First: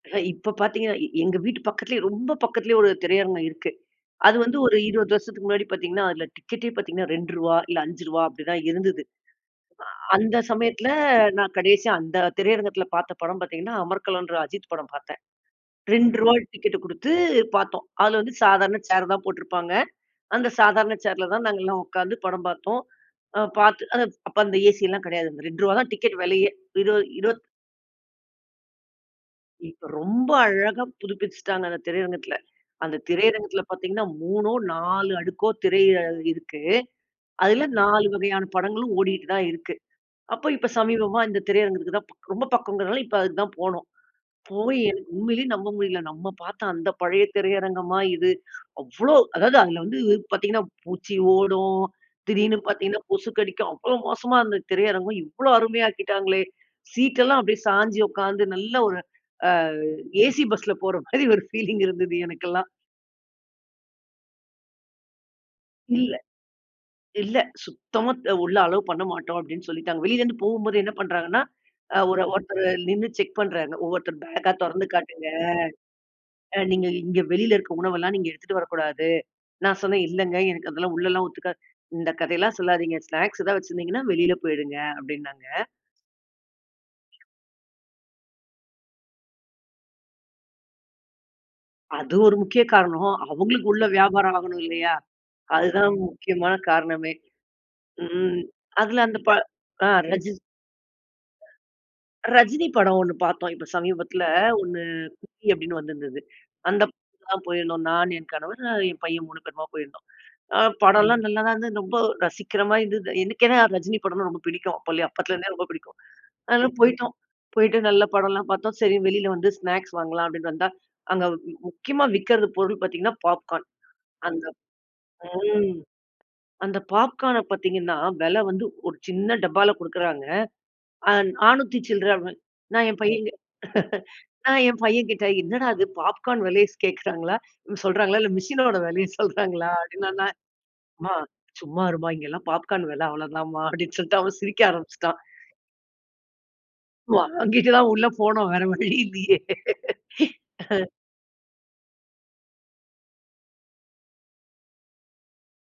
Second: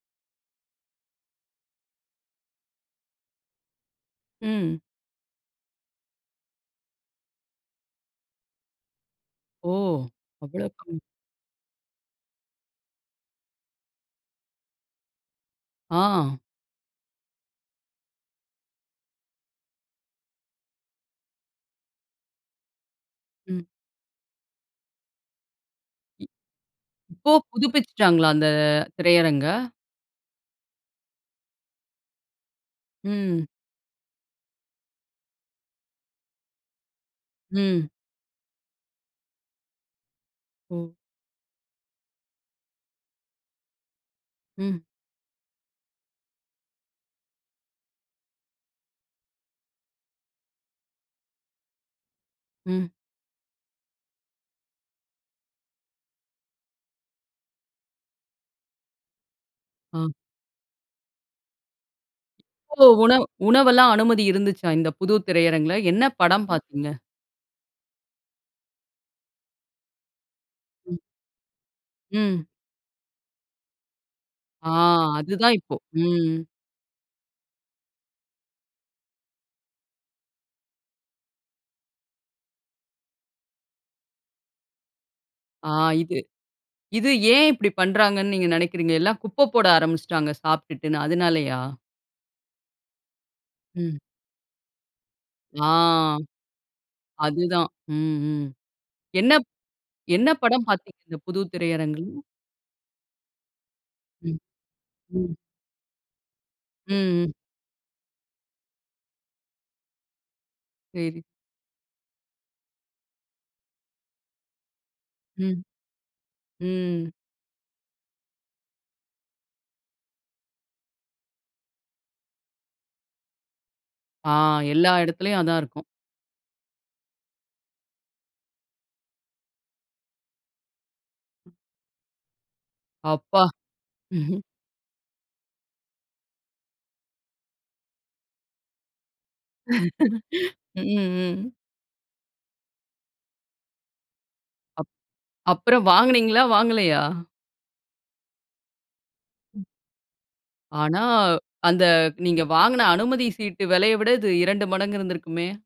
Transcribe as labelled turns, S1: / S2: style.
S1: அ இப்ப பாத்தீங்கன்னா, எ எங்க வீட்டு பக்கத்துலயே, ரொம்ப பக்கத்திலேயே 1 திரையரங்கம் இருக்கு. அது வந்து ஒரு
S2: ம்.
S1: 20 வருஷத்துக்கு முன்னாடி பாத்தீங்கன்னா, அதுல டிக்கெட்டே பாத்தீங்கன்னா ரூ.2 இல்ல ரூ.5 அப்படிதான் இருந்தது.
S2: ஓ!
S1: அ அந்த
S2: அவ்வளவு
S1: சமயத்துல
S2: கம்
S1: நான் கடைசியா, அந்த திரையரங்கத்துல பாத்த படம் பாத்தீங்கன்னா, அமர்களம்ன்ற அஜித் படம் பாத்தேன். ரூ.2
S2: ஆ.
S1: டிக்கெட்டு குடுத்து பாத்தோம். அதுல வந்து சாதாரண சேர் தான் போட்டிருப்பாங்க. அந்த சாதாரண சேர்ல தான் நாங்கல்லாம் உக்காந்து படம் பாத்தோம். அ
S2: ம்.
S1: பாத்து அ அப்ப அந்த ஏசிலாம் கிடையாது. அந்த ரூ. 2 தான் டிக்கெட் வெலையே. இருவ
S2: இப்போ
S1: இருவத்
S2: புதுப்பிச்சுட்டாங்களா, அந்த திரையரங்க?
S1: இப்ப ரொம்ப அழகா புதுப்பிச்சுட்டாங்க, அந்த திரையரங்கத்துல. அந்த
S2: ம்.
S1: திரையரங்கத்துல பாத்தீங்கன்னா, 3நோ, 4 அடுக்கோ திரை அ இருக்கு. அதுல
S2: ம்.
S1: 4 வகையான படங்களும் ஓடிட்டு தான் இருக்கு. அப்போ இப்போ
S2: ஓ!
S1: சமீபமா இந்த திரையரங்குக்கு தான், ரொம்ப பக்கம்ங்கிறதனால, இப்ப அதுக்கு தான் போனோம். போய்
S2: ம்.
S1: எனக்கு உண்மையிலயே நம்ப முடியல. "நம்ம பாத்த அந்த பழைய திரையரங்கமா இது?" அவ்வளோ அதாவது, அதுல வந்து பாத்தீங்கன்னா, பூச்சி ஓடும். திடீர்னு
S2: ம்.
S1: பாத்தீங்கன்னா, கொசுக்கடிக்கும். அவ்வளோ மோசமா இருந்த திரையரங்கம், இவ்வளோ அருமையா ஆக்கிட்டாங்களே! சீட் எல்லாம் அப்டியே சாய்ஞ்சி உக்காந்து நல்லா ஒரு அ
S2: அ.
S1: ஏசி பஸ்ல போற மாரி ஒரு ஃபீலிங் இருந்தது எனக்கெல்லாம்.
S2: ஒ உணவு உணவெல்லாம் அனுமதி இருந்துச்சா, இந்த புது திரையரங்குல, என்ன
S1: இல்ல
S2: படம் பாத்தீங்க?
S1: இல்ல. "சுத்தமா அ உள்ள அலோவ் பண்ணமாட்டோம்" அப்டின்னு சொல்லிட்டாங்க. வெளியிலருந்து போகும்போதே என்ன
S2: ம்.
S1: பண்றாங்கன்னா, அ ஒரு
S2: ம்.
S1: ஒருத்தரு நின்னு செக் பண்றாங்க. ஒவ்வொருத்தர் பேக்கா
S2: ஆ
S1: தொறந்து காட்டுங்க.
S2: அதுதான் இப்போ, ம்.
S1: அ நீங்க இங்க வெளியில இருக்க உணவெல்லாம் நீங்க எடுத்துட்டு வரக்கூடாது. நான் சொன்னேன், "இல்லைங்க, எனக்கு அதெல்லாம் உள்ளலாம் ஒத்துக்காது" "இந்த கதையெல்லாம் சொல்லாதீங்க. ஸ்நாக்ஸ் ஏதாவது வச்சிருந்தீங்கன்னா, வெளியில போய்டுங்க"அப்டின்னாங்க.
S2: ஆ, இது. இது ஏன் இப்படி பண்றாங்கன்னு, நீங்க நெனக்கிறீங்க? எல்லாம் குப்ப போட ஆரம்பிச்சுட்டாங்க, சாப்ட்டுட்டுன்னு அதனாலயா?
S1: அது ஒரு முக்கிய காரணம். அவுங்களுக்கு உள்ள
S2: ம்.
S1: வியாபாரம் ஆகணும் இல்லையா?
S2: ஆ,
S1: அதுதான் முக்கியமான காரணமே.
S2: அதுதான். ம்,
S1: ம்,
S2: ம்.
S1: அதுல அந்த ப
S2: என்னப்
S1: அ
S2: என்ன
S1: ரஜி
S2: படம் பாத்தீங்க, இந்த புது திரையரங்குல?
S1: ரஜினி படம் 1 பாத்தோம். இப்போ சமீபத்துல
S2: ம்,
S1: ஒண்ணு,
S2: ம்.
S1: "குட்டி" அப்டின்னு வந்திருந்தது. அந்த படத்துக்கு
S2: ம்.
S1: தான் போயிருந்தோம். நான் என் கணவர் அ என் பையன் 3 பேருமா போயிருந்தோம். அ
S2: சேரி.
S1: படம்லாம் நல்லாதான் இருந்தது, ரொம்ப ரசிக்குற மாதிரி இருந்தது. எனக்கென்ன, ரஜினி படம்னா ரொம்ப பிடிக்கும். அப்போலயே அப்போத்துலருந்தே
S2: ம்.
S1: ரொம்ப பிடிக்கும். அதனால
S2: ம்.
S1: போயிட்டோம். போயிட்டு, நல்லா படம்லாம் பார்த்தோம். சரி வெளியில வந்து ஸ்நாக்ஸ் வாங்கலாம் அப்டின்ட்டு வந்தா, அங்க முக்கியமா விக்கிறது பொருள் பாத்தீங்கன்னா, பாப்கார்ன்.
S2: ஆ,
S1: அந்த,
S2: எல்லா எடத்துலயும் அதான்
S1: ம்
S2: இருக்கும்.
S1: அந்த பாப்கார்ன பாத்தீங்கன்னா, வெல வந்து ஒரு சின்ன டப்பால குடுக்குறாங்க. ஆ நானூத்தி சில்லற. நான் என் பையன் கி
S2: அப்பா!
S1: நான் என் பையன்கிட்ட, "என்னடா இது பாப்கார்ன் விலையை ஸ் கேக்குறாங்களா சொல்றாங்களா, இல்ல மிஷினோட விலைய சொல்றாங்களா?" அப்டின்ன நா
S2: ம்,
S1: "மா
S2: ம்.
S1: சும்மா இரும்மா இங்கலாம் பாப்கார்ன் விலை அவ்வளவு தான்ம்மா" அப்படின்னு சொல்ட்டு அவன் சிரிக்க
S2: அப்
S1: ஆரம்பிச்சுட்டான்.
S2: அப்புறம் வாங்குனீங்களா? வாங்கலையா?
S1: வாங்கிட்டு தான் உள்ள போனோம் வேற வழி இல்லையே!
S2: ஆனா, அந்த நீங்க வாங்குன அனுமதி சீட்டு வெலைய விட, இது 2 மடங்கு இருந்திருக்குமே!